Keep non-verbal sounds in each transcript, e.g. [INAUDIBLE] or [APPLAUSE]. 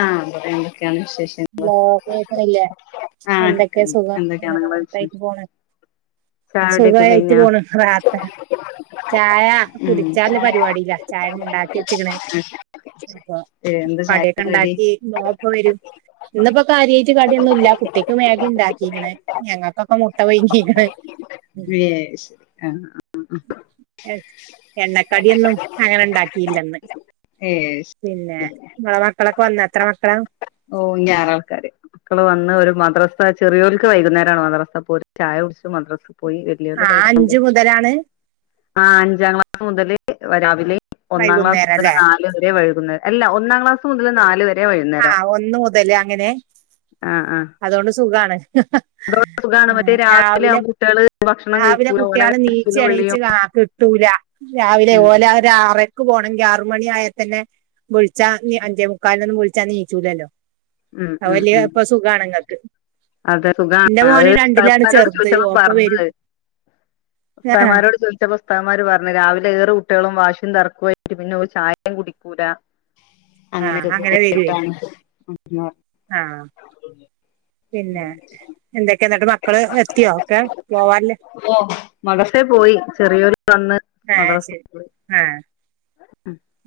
ആ [INAUDIBLE] ഹലോ കേക്ണില്ലേ? ആഹ് എന്തൊക്കെയാ കേക്ക്ണ്ട് സുഖം എന്തൊക്കെയാണ് നിങ്ങളെ ഇങ്ങനെ വിശേഷം പോണ ചായുടിയൊക്കെ സുഖയിട്ട് കഴിഞ്ഞോ പോണു റാഹത്ത ചായ ഉം കുടിച്ചാല് പരിപാടില ചായ ഇണ്ടാക്കി വെച്ച്ക്ക്ണ്. അപ്പൊ എന്താ കടിയൊക്കെ ചായക്ക് കടി ഇണ്ടാക്കി മോൻ പ്പോ വരും. ഇന്നിപ്പോ കാര്യായിട്ട് കടിയൊന്നുല്ല. കുട്ടിക്ക് മേഗി ഉണ്ടാക്കീക്ണ്. ഞങ്ങൾക്കൊക്കെ മുട്ടപുഴുങ്ങിക്ണ്. യേഷ്‌ ആഹ് ആ അ എണ്ണക്കടിയൊന്നും അങ്ങനെ ഇണ്ടാക്കിയില്ലെന്ന്. ഏഹ് ശരി പിന്നെ ങ്ങളെ മക്കളൊക്കെ വന്ന എത്ര മക്കളാ? ഓഹ് ഇഞ്ഞ് ആറാൾക്കാര് മക്കള് വന്ന് ഒരു മദ്രസ ചെറിയോൽക്ക് വൈകുന്നേരമാണ് മദ്രസ പോല് ചായ ക കൊടുത്ത് മദ്രസ് പോയി ആ വല്യോൽതാ ഇവിടെണ്ട്. അഞ്ചു മുതലാണ് ആ അഞ്ചാം ക്ലാസ് മുതൽ രാവിലെ ഒന്നാം ക്ലാസ് വൈകുന്നേരം മുതൽ അല്ലെ നാല് വരെ വൈകുന്നേരം. അല്ല ഒന്നാം ക്ലാസ് മുതൽ നാല് വരെ വൈകുന്നേരം ആഹ് ഒന്ന് മുതല് അങ്ങനെ ആഹ് ആഹ് അതുകൊണ്ട് സുഖാണ്. അതോണ്ട് സുഖാണ് മറ്റേ രാവിലെ ആവുമ്പോ കുട്ട്യാള് ഭക്ഷണം രാവിലെ കഴിക്കൂല ഓലെ കുട്ടികള് നീച്ചി കരച്ചിലും എണീച്ച് വിളിയും കിട്ടൂല. ര രാവിലെ ഉം ഓലെ ഒരു ആറര ക്ക് പോണെങ്കി ആറു മണി ആയാ തന്നെ വിൾച്ചാ ഇഞ്ഞി അഞ്ചേ മുക്കാലിനൊന്നും വിളിച്ചാ നീച്ചൂല്ലോ ഉം ആ ഉം വലിയ ഉം പ്പൊ സുഖണ്ങ്ങൾക്ക് അതെ സുഖാണ് അഹ് ഉസ്താദ് മാരോട് ചെറുത് ചോദിച്ചപ്പോ ഓപ്പ വരും പറഞ്ഞഹ് ആ ഉസ്താദ് ആ മാരോട് ചോദിച്ചപ്പോ ഉസ്താദ് ന്മാര് പറഞ്ഞു രാവിലെ ഏറ് കുട്ടികളും വാശി [UNINTELLIGIBLE] തറക്കൊയിട്ട് പിന്നെ ഓല് ചായം കുടിക്കൂല ആ അങ്ങനെ വരുവേ അങ്ങനെക്കെട്ടാണ് ആാ ആ പിന്നെ എന്തൊക്കെന്നട്ട് മക്കള് എത്തിയോ ഒക്കെ പോവാന് ഓ മദർസെ പോയി ചെറിയൊരു വന്ന് ആ മദ്രസ ശരി പോയി ആ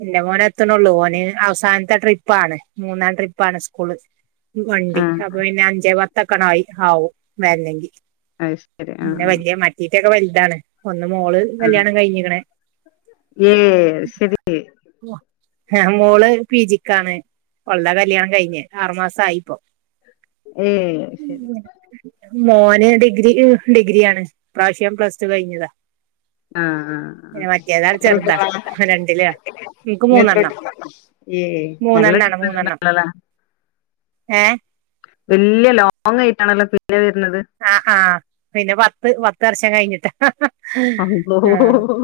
എന്റെ മോനെ എത്തണള്ളൂ ഓന് അവസാനത്തെ ട്രിപ്പാണ് മൂന്നാം ട്രിപ്പാണ് സ്കൂള് വണ്ടി ആ അപ്പൊ പിന്നെ അഞ്ചേ പത്തക്കണായി ആാവും വെരണെങ്കിൽ അ ശരി ആഹ കുയൊക്കെ വലുതാണ് ഒന്ന് മോള് കല്യാണം കഴിഞ്ഞിക്ക്ണ് ഏ ശരി ഏ മോള് പീജിക്കാണ് ഓൾടെ കല്യാണം കഴിഞ് ആറുമാസം ആയിപ്പോ ഏ മോന് ഡിഗ്രി ഈ ഡിഗ്രിയാണ് ഇ പ്രാവശ്യം പ്ലസ് ടു കഴിഞ്ഞതാ ആ ആ പിന്നെ മറ്റേതാ ആഎത്ര ചെറുതാ കുട്ടികള രണ്ടിലാ ഇൻക്ക് ഇനി എത്ര മൂന്നെണ്ണം കുട്ടി ഏ നല്ല മൂന്നെണ്ണാണ് [UNINTELLIGIBLE] മൂന്നെണ്ണം നല്ലല ഏ വല്ല്യ ലോങ് ആയിട്ടാണല്ലോ [INAUDIBLE] ആ ആ പിന്നെ പത്ത് പത്ത് വർഷം കഴിഞ്ഞിട്ട ആ അ അള്ളോ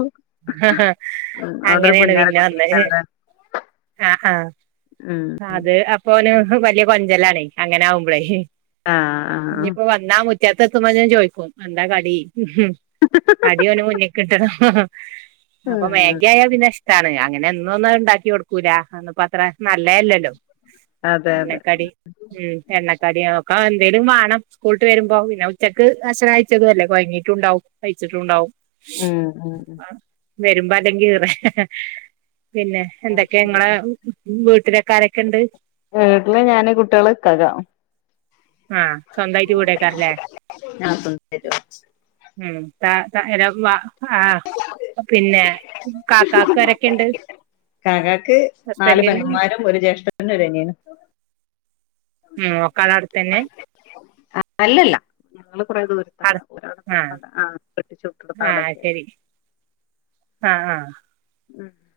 ഉം ആ അവിടൊരു അങ്ങനെയാണ് പിന്നെ പുന്നാരക്കുട്ടി വന്നെ ഉണ്ടാവുല്ലേ ആ ആ ഉം അത് അപ്പൊന് വലിയ കൊഞ്ചെലാണ് അങ്ങനെ ആാവുമ്പഴേ ആ ആ ആ മുറ്റത്തെത്തുമ്പോത്തിന് ചോയിക്കും എന്താ കടി മം കടി ഓന് മുന്നിക്കിട്ടണം അപ്പൊ ഉം മേഗി ആായ പിന്നെ ഇഷ്ടാണ് അങ്ങനെ എന്നൊ ഒന്നും ഉണ്ടാക്കി കൊടുക്കൂല അതൊന്നും പ്പോ അത്ര നല്ല [INAUDIBLE] ല്ലല്ലോ അതെ അതെ എണക്കടി മം എണ്ണക്കടി [INAUDIBLE] ആ എന്തേങ്കിലും വാണം സ്കൂളിട്ട് വരുമ്പോ പിന്നെ ഉച്ചയ്ക്ക് ഭക്ഷണം കഴിച്ചതല്ലേ കോയങ്ങീട്ടും ഉണ്ടാവും അല്ലേ കൊഴങ്ങിയിട്ടുണ്ടാവും പയിച്ചിട്ടുണ്ടാവും ഉം മം വരുമ്പോ അല്ലെങ്കി ഈറെ പിന്നെ എന്തൊക്കെ ങ്ങളെ വീ [INAUDIBLE] ട്ടിലൊക്കാരൊക്കെ ഉണ്ട് വീട്ടില് ഞാന് കുട്ടികള് ഇക്കാക്ക ആ സ്വന്തായിട്ട് വീടെക്കാരംലെ മം താ തഅ നം വാ ആ പിന്നെ ഇക്കാക്കാരൊക്കെ ണ്ട് ഇക്കാക്കക്ക് നാല് പെങ്ങന്മാരും ഒരു ജ്യേഷ്ഠനും ഒരനിയനും ഉം ഒക്കെ ആടെ അടുത്തന്നെ ആ അല്ലല്ല ഞങ്ങള് കുറ ദൂര ആണ് ആ കെട്ടിച്ചുട്ട്യോളൊക്കെ അവിടെൊക്കെ ആ ആ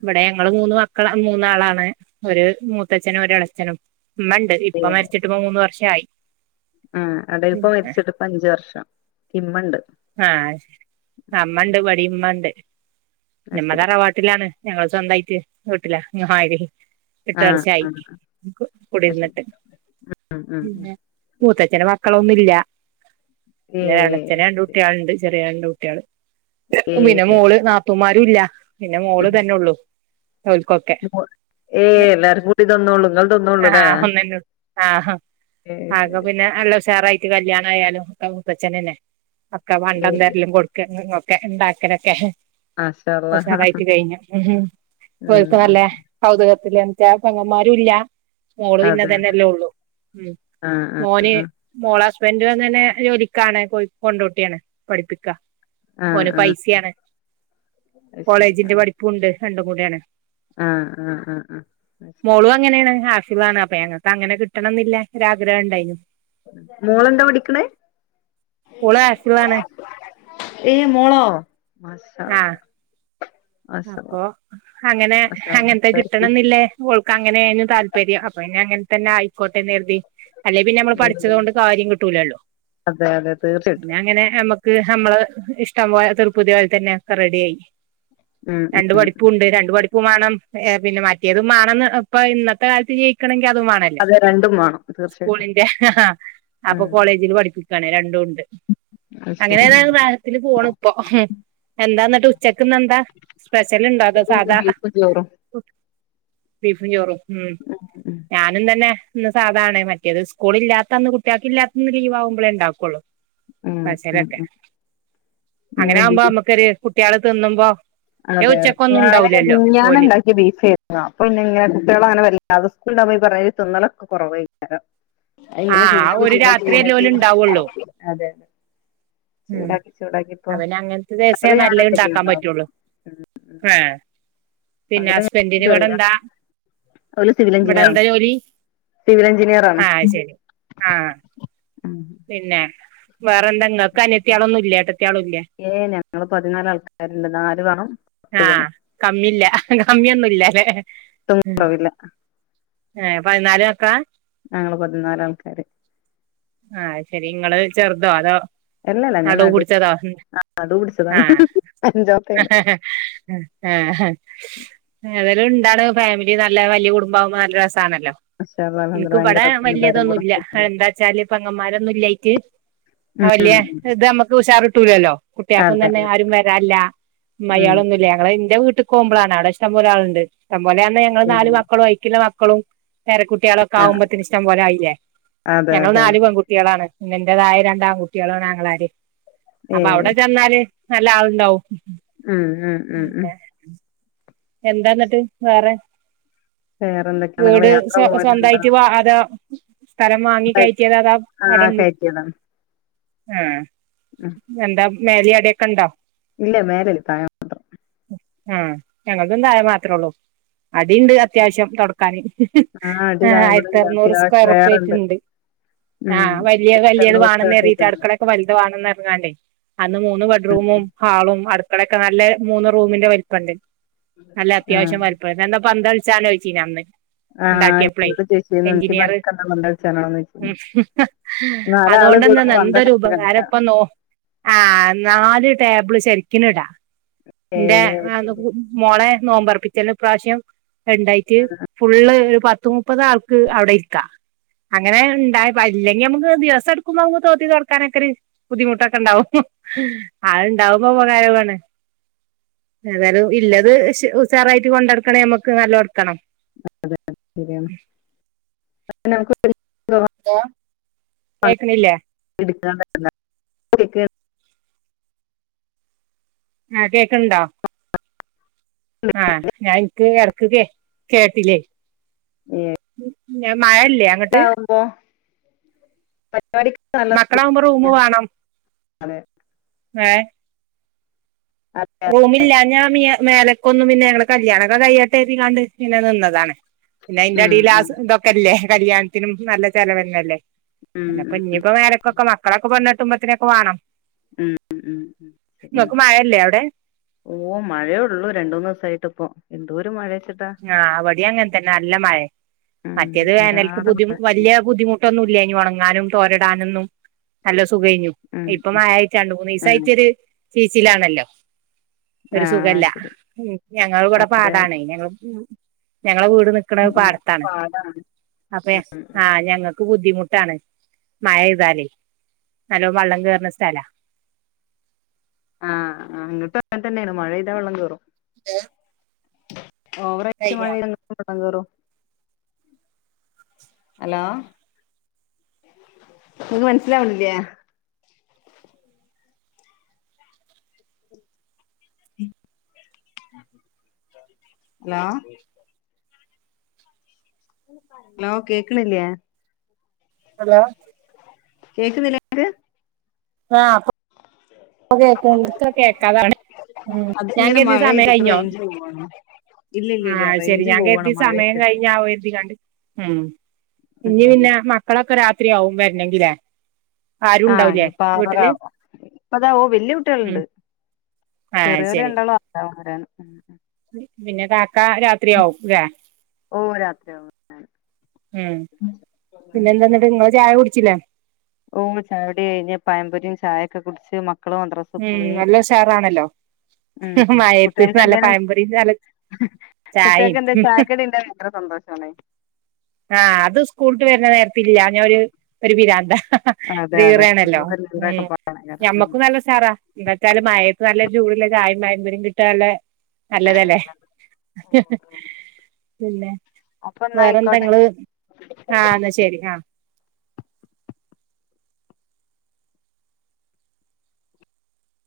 ഇവിടെ ഞങ്ങള് മൂന്ന് മ [INAUDIBLE] ക്കള് മൂന്നാളാണ് ഒരു മൂത്തച്ഛനും ഒ എളച്ഛനും മ്മ ണ്ട് ഇപ്പ മരിച്ചിട്ട്പ്പോ മൂന്ന് വർഷായി ആ ഇവിടെ ഇപ്പ മരിച്ചിട്ട് ഇപ്പം അഞ്ച് വർഷം ഇമ്മണ്ട് ആ അ മ്മണ്ട് വടീം മ്മ ണ്ട് അത് മ്മ ശരി തറവാട്ടിലാണ് ഞങ്ങള് സ്വന്തായിട്ട് വീട്ടില [UNINTELLIGIBLE] എട്ട് ആഹ് വർഷായി ആഹ് അത് ശരി കൂടിരുന്നിട്ട് ഉം ഉം ഉം പിന്നെ മൂത്തച്ഛന് മക്കളൊന്നും ഇല്ല പിന്നെ എളച്ചന് രണ്ട് ഏഹ് കുട്ട്യാള്ണ്ട് ചെറിയരണ്ട് കുട്ട്യാള് പിന്നെ ഏഹ് മോള് നാത്തൂമാരില്ല പിന്നെ മോള് തന്നെ ഉള്ളു ഓൾക്കൊക്കെ ഏയ് എല്ലാരും കൂടി തിന്നോള്ളൂ നിങ്ങൾ ആ തിന്നോള്ളൂല്ലേ ആഹ് ഒന്ന ആഹ് ഏയ് ആക ശരി പിന്നെ അല്ല ഉഷാറായി കല്യാണ ആയാലുംക്ക മുത്തച്ഛനന്നെ അക്ക വണ്ട ഏയ് എന്തെലും കൊടുക്കും ഒക്കെ ഉണ്ടാക്കലൊക്കെ മാഷാ അള്ളാ കുച്ച നറായിട്ട് ഉം കഴിഞ്ഞുക്ക ഉം നല്ല കൗത എന്താ പങ്ങെന്മാര ഇല്ല മോള് പിന്നെ അതെ അതെ തന്നെല്ലേ ഉള്ളൂ ഉ ആഹ് ആഹ് മോന് മോള അപ്പ എറ വന്ന് തന്നെ ജോലിക്കാണ് കൊണ്ടോട്ടിയാണ് പഠിപ്പിക്കുക ആഹ് ഓന് ആഹ് ആഹ് പൈസയാണ് അത് ശരി കോളേജിന്റെ പഠിപ്പുണ്ട് രണ്ടും കൂടെയാണ് ആഹ് ആഹ് ആഹ് ആഹ് ശരി ാണ് അപ്പൊ ഞങ്ങക്ക് അങ്ങെനെ കിട്ടണം എന്നില്ലേ ഒരാഗ്രഹം ഉണ്ടായിരുന്നുള മോളെന്താ മോള മസ ആഹ് അപ്പൊ അങ്ങനെ മാഷാ അങ്ങനത്തെ കിട്ടണം അള്ളാ എന്നില്ലേ ഓൾക്ക് അങ്ങനെ താല്പര്യം അപ്പൊ അങ്ങനെ തന്നെ ആയിക്കോട്ടെ നേരുതി അല്ലെ പിന്നെ നമ്മള് പഠിച്ചത് കൊണ്ട് കാര്യം കിട്ടൂലല്ലോ അതെ അതെ തീർച്ചയായിട്ടും പിന്നെ അങ്ങനെ നമ്മുക്ക് നമ്മള് ഇഷ്ടം പോ തീർപ്പുതി പോലി തന്നെ ഒക്കെ റെഡി ആായി ഉം ഉം രണ്ടു പഠിപ്പും ഉണ്ട് രണ്ട് പഠിപ്പും ഉപ്പ വേണം പിന്നെ മറ്റിയത് മേണം ഇപ്പ ഇന്നത്തെ കാലത്ത് ജയിണെ മാണല്ലോ അതെ രണ്ടും വേണം തീർച്ചയായിട്ടും സ്കൂളിന്റെ അപ്പൊ ഉം കോളേജിൽ പഠിപ്പിക്കണ രണ്ടും അത് അങ്ങനെ ശരി ആ. താ റാഹത്തിന് പോണ് ഇപ്പ എന്താ എന്നിട്ട് ഉച്ചക്ക്ന്ന് എന്താ സ്പ്രെഷലുണ്ടോ അതോ ഇന്ന് സാധാ ബീഫും ചോറും ഫ ചോറും ഉ ഉം ഞാനും തന്നെ ന്ന് സാധാണ് മറ്റത് സ്കൂള ഇല്ലാത്തന്ന് കുട്ടികൾക്ക് ഇല്ലാത്തന്ന് ലീവ് ആകുമ്പോേ ഉണ്ടാക്കുള്ളൂ ഉം ഉം ഉം സ്പെഷലൊക്കെ ഉം അങ്ങനെ ഇന്ന് ആകുമ്പോ ബീഫ് നമ്മുക്കൊരു കുട്ടികള് തിന്നുമ്പോ അതെ അതെ ഉച്ചക്കൊന്നും ഞാന് ഉണ്ടാവൂലല്ലോ മിഞ്ഞാന്ന് ഓല് ഉണ്ടാക്കിയ ബീഫ് അപ്പൊ ഇന്ന ഇങ്ങനെ കുട്ടികള അങ്ങനെ വല്ലാത ഉാ പോയി പറഞ്ഞ തൊന്നളൊക്കെ കുറവായിാരം അ ആഹ് ഒരു രാത്രിയല്ലേ ഓല് ഉണ്ടാവുള്ളൂ അതെ അതെ ഉം ചൂടാക്കി ചൂടാക്കി ഇപ്പൊ അവന് അങ്ങനത്തെ ദിവസേ പകല് ഞാൻ നല്ല ഒറ്റക്കെ ഉണ്ടാക്കാൻ ഉണ്ടാവും പറ്റുള്ളു ആഹ പിന്നെ പകല് ഹസ്ബൻഡിന് ഇവിടെ ചെറിയ എന്താ ഓല് സിവിൽ ഇവിടെ എഞ്ചിനീയറാണ് എന്താ ജോലി സിവിൽ എഞ്ചിനീയറാണ് ആഹ് ശരി ആഹ പിന്നെ വേറെ എന്തെങ്ങക്ക് അനിയത്തിയാളൊന്നും ഇല്ല ഏട്ടത്തെ ആള ഇല്ല ഏ ഞങ്ങള് പതിനാല് ആൾക്കാരുണ്ട് നാല് വേണം പത്ത് ആഹ് പെണ്ണും കമ്മില്ല കമ്മിയൊന്നുംല്ലല്ലേ ഒട്ടും കുറവില്ല ഏ പതിനാല് മക്കളാ ഞങ്ങള് പതിനാല് ആൾക്കാര് ആഹ് ശെരി നിങ്ങള് ചെറുതോ അതോ അല്ലല്ല ഞാൻ അടുവ് നടു കുടിച്ചതാ നടു പിടിച്ചതാണ് ആഹ് അഞ്ചാമത്തെയാണ് ആഹ് അത ഉണ്ടാവുന്ന ഫാമിലി നല്ല വലിയ കുടുംബം ആവുമ്പോൾ നല്ലരസം ണല്ലോ മാഷാ അല്ലാഹ് അൽഹംദുലില്ലാഹ് എനിക്ക് വിടെ ഭയങ്കര രസണ്ട് എല്ലാരും വലിയതൊന്നും കൂടെ ഇല്ല എന്താ വച്ചാല് പങ്ങന്മാരൊന്നും ഇല്ലായിട്ട് വല്യ ഉം ഇത് നമ്മുക്ക് ഉഷാറ്കിട്ടൂലല്ലോ കുട്ടികൾക്കൊന്നും അതെ തന്നെ അതെ ആരും വരാ ല്ല അമ്മായാളൊന്നുമല്ല ഞങ്ങള് എന്റെ വീട്ട പോവുംമ്പളാണ് അവിടെ ഇഷ്ട്ടം പോലെ ആളുണ്ട് ഇഷ്ട്ടമ്പോലന്ന ഞങ്ങള് ഉം നാല് മക്കളും അതിക്കുള്ള മക്കളും പേര കുട്ടികളൊക്കെ ആകുമ്പോത്തിന് ഇഷ്ടം പോലെ ആയില്ലേ അതെ ഞങ്ങൾ അതെ നാല് അതെ പെൺകുട്ടികളാണ് എന്റേതായെ രണ്ട് ആൺ കുട്ടികളാണ്. ആങ്ങളാര് അപ്പൊ ഏഹ് അവിടെ ചെന്നാല് നല്ല ആളുണ്ടാവും ഉം ഉം ഉം ഉം എന്താ ഇന്ന്ട്ട് വേറെ വേറെന്തൊക്കെയാണ് നിങ്ങള് വീട് യാത്ര പോവലുണ്ടോ? സ്വന്തായിറ്റ് വാ അതൊ സ്ഥലം വാങ്ങി കഴറ്റിയതൊ അതൊ ആഹ് അവടൺ കയറ്റിയതാണ് ആഹ് ഉം എന്താ മേലി അടിക്കെണ്ടോ ഇല്ല മേലെ ഇല്ല താഴെ മാത്രം ആഹ് ഞങ്ങക്കും തായെ മാത്രൊള്ളു. അടിണ്ട് അത്യാവശ്യം തൊടക്കാന് അടി ആഹ് താഴെ ഇവിടെണ്ട് ആയിരത്തർന്നൂറ് അത്യാവശ്യം സ്ക്വയർ വേറെണ്ട് ഫീറ്റ്ണ്ട് ഉം ആഹ് വല്യ വല്യത് തൊണ്ണൂറ് വേണം സ്ക്വയർ ന്നെരിതിട്ട് ഫീറ്റ്ണ്ട് അടുക്കളൊക്കെ വൽത് വാണംന്ന അന്ന് മൂന്ന് ബഡ്റൂമും ഹാളും അടുക്കളൊക്കെ നല്ല മൂന്ന് റൂമിന്റെ വൽപ്പണ്ട് നല്ല ആഹ് അത്യാവശം വൽപ്പം തന്താ പന്തള്ച്ചാനൊയ്ച്ചീനു അന്ന് ആഹ് ഇണ്ടാക്കിയപ്ളെ ഇന്നോട് ചോയിച്ചിരുന്നു അനക്ക് എഞ്ചിനീയറ് പണ്ടക്കെന്താ പന്ത് കളിച്ചാനാണോന്ന് അ ചോയിച്ചിരുന്നു നാലാള് കൂടുമ്പോ അതുകൊണ്ടന്നാന്തൊരു പന്തൊക്കെ ഉപകാര കളിക്കാ ഇപ്പന്നോ ആഹ് നാല് ടേബ്ള് ശരിക്ക്നിടാ ഇന്റേ ഏഹ് ശരി നമ്മളെ നോമ്പു റപ്പിച്ചാലിനു ഇപ്രാശ്യം രണ്ടായ്റ്റ് ഫുള്ള് പത്ത് മുപ്പത് ആൾക്ക് അവിടെ ഇരിക്ക അങ്ങനെ ഉണ്ടായി ഇല്ലെങ്കി ഞമ്മക്ക് ദിവസെടുക്കുമ്പൊ നമ്മക്ക് തോത്തി തൊടക്കാനൊക്കെ ഒരു ബുദ്ധി മുട്ട് ഒക്കെ ഇണ്ടാവും അത് ഉണ്ടാവുമ്പൊ ഉപകാരം ഉള്ളതാണ് മ്മ്....... ഏതായാലും ഇല്ലത് ഉഷാറായിട്ട് കൊണ്ട് നടക്കണെ ഞമ്മക്ക് നല്ലോണം ഇടക്കണം അതെ ശരിയാണ് ഞാൻ അവൾക്ക് ന്തോ കേക്ക്ണില്ലെ കിട്ടുന്നതല്ല കുടീക് ആഹാ കേക്ക്ണുണ്ടോ ആഹ് ഞാൻ ഇന്ക്ക് എടക്ക് കേ കേട്ടി ലെ ഉം ഞ, മഴല്ലെ അങ്ങട്ട് പരിപാടിക്ക് നല്ലതാണ് മക്കളാവുമ്പോ റൂമ് വേണം, അതെ ഏഹ് റൂമില്ലാഞ്ഞാ മിയെ മേലക്കൊന്നും പിന്നെ ഞങ്ങളെ കല്യാണൊക്കെ കയ്യട്ടെ എന്ന് കരുതിട്ട് നിന്നതാണ് പിന്നെ അയിന്റെ ഉം അടീല് ഉം ആസ് ഇതൊക്കെല്ലെ കല്യാണത്തിനും നല്ല ചെലവ് തന്നെയാല്ലെ ഉം ഉം ഇപ്പൊ ഉം ഇഞ്ഞിപ്പോൾ മേലൊകൊക്കെ മക്കളൊക്കെ പെണ്ണ് കേട്ടുമ്പോതിന്ന് നൊക്കെ വേണം ഉം ഉം ഉം ശരിയാണ് ഇങ്ങക്ക് മഴ ഇല്ലെ അവിടെ ഓ മഴയെ ഉള്ളൂ രണ്ടൂ മൂന്നു ദിവസായിട്ട് ഇപ്പൊ എന്തോരം മഴ യാണ് ആഹ് അവടെ അങ്ങൻതന്നെ നല്ല മഴ ഉം മറ്റേത് വേനൽക്ക് തോരാതെ ബുദ്ധി മഴ വല്യെ ബുദ്ധിമുട്ടൊന്നും ഇല്ലേനു ഉണങ്ങാനും തോരടാനൊന്നും നല്ല സുഖെയ്നിം ഉം ഇപ്പം ഉം മഴായായിട്ട് രണ്ട് ഉം മൂന്നീസയ്റ്റൊര് ചീച്ച്ലാണല്ലൊ. ആ ഒരു ആ സുഖല്ല. ശരി ഞങ്ങള് വടെ അതെ പാടാണെ ഞങ്ങ ഞങ്ങളെ വീട് നിക്ക്ണ ഇങ്ങക്ക് പാട്ത്താണ് പാടാണ് അപ്പെ ആ ഞങ്ങ ബുദ്ധിമുട്ടാണ്. മഴെയ്താലെ. നല്ലോം വള്ളം കേറ്ണ സ്ഥല ആഅങ്ങ്ട്ട് അങ്ങൻതന്നേണ് മഴെയ്താ വള്ളം കേറും ഏഹ് ഓവറായ്റ്റ് മഴെയ്തങ്ങകും വള്ളം കേറൊ അലോ ങക് മനസ്സ്ലാവ്ണില്ലെ അലോ അലോ കേക്ക്ണില്ലേ ഹലോ കേക്ക്ന്നില്ലെ ങക്ക് ആ ഇപ്പ കേക്ക്ണ്ണ്ട്. ഇത്ര കേക്കതാവ്ണ് ഉം ഞാൻ അതിങ്ങനെ കരിതി മഴ സമയം പെയ്തിട്ട് കയിഞ്ഞോ റേഞ്ച് പോവാണ് ഇല്ല ഇല്ല ആ ഇല്ല ശെരി റേഞ്ച് ഞാൻ പോവാണ് കരിതി മഴ സമയം പെയ്തിട്ട് കഴിഞ്ഞാവോ എരുതി കാണ്ട് ഉം ഇനി പിന്നെ എന്തായാലും മക്കളൊക്കെ രാത്രിയാവും വരണെങ്കിലേ ആരും ഉണ്ടാവൂലേ വീട്ടില് അപ്പതാ ഓ വല്യ ഉം കുട്ടിളുണ്ട് ആ ചെറിയോല് ശരി രണ്ടാളും ആറര ആവും വരാൻ പിന്നെ കാക്ക രാത്രിയാവും ലേ ഓ രാത്രിയാവും ഉം പിന്നെ ഉം എന്താന്നിട്ട് നിങ്ങള് ചായ കുടി ച്ചില്ലേ ഓ ചായുടി കയിഞ്ഞ് പയമ്പൊരിയും ചായൊക്കെ കുടിച്ച് മാക് ഉം നല്ല ഉഷാറാണല്ലോ മയത്ത് നല്ല പായമ്പൊരീം നല്ല കുട്ടികക്ക് ചായയും എന്താ ചായക്കടി ഉണ്ടേ ഭയങ്കര സന്തോഷാണ് ആ അത് സ്കൂള്ട്ട് വരുന്ന നേരത്തില്ലാഞ്ഞ ഒരു പിരാന്ത അതെ അതെ [UNINTELLIGIBLE] ആണല്ലോ ഉം കുട്ടികൾക്കൊരു ഉം ഞമ്മക്കും നല്ല ഉസാറാ എന്നച്ചാല് മയത്ത് നല്ലൊരു ചൂട്ള്ള ചായേം പയമ്പൊരീം കിട്ട നല്ല നല്ലതല്ലേ പിന്നെ അപ്പൊ എന്നാ വേറെ ങ്ങള് ആയിക്കോട്ടെ ആ എന്ന ശരി ആ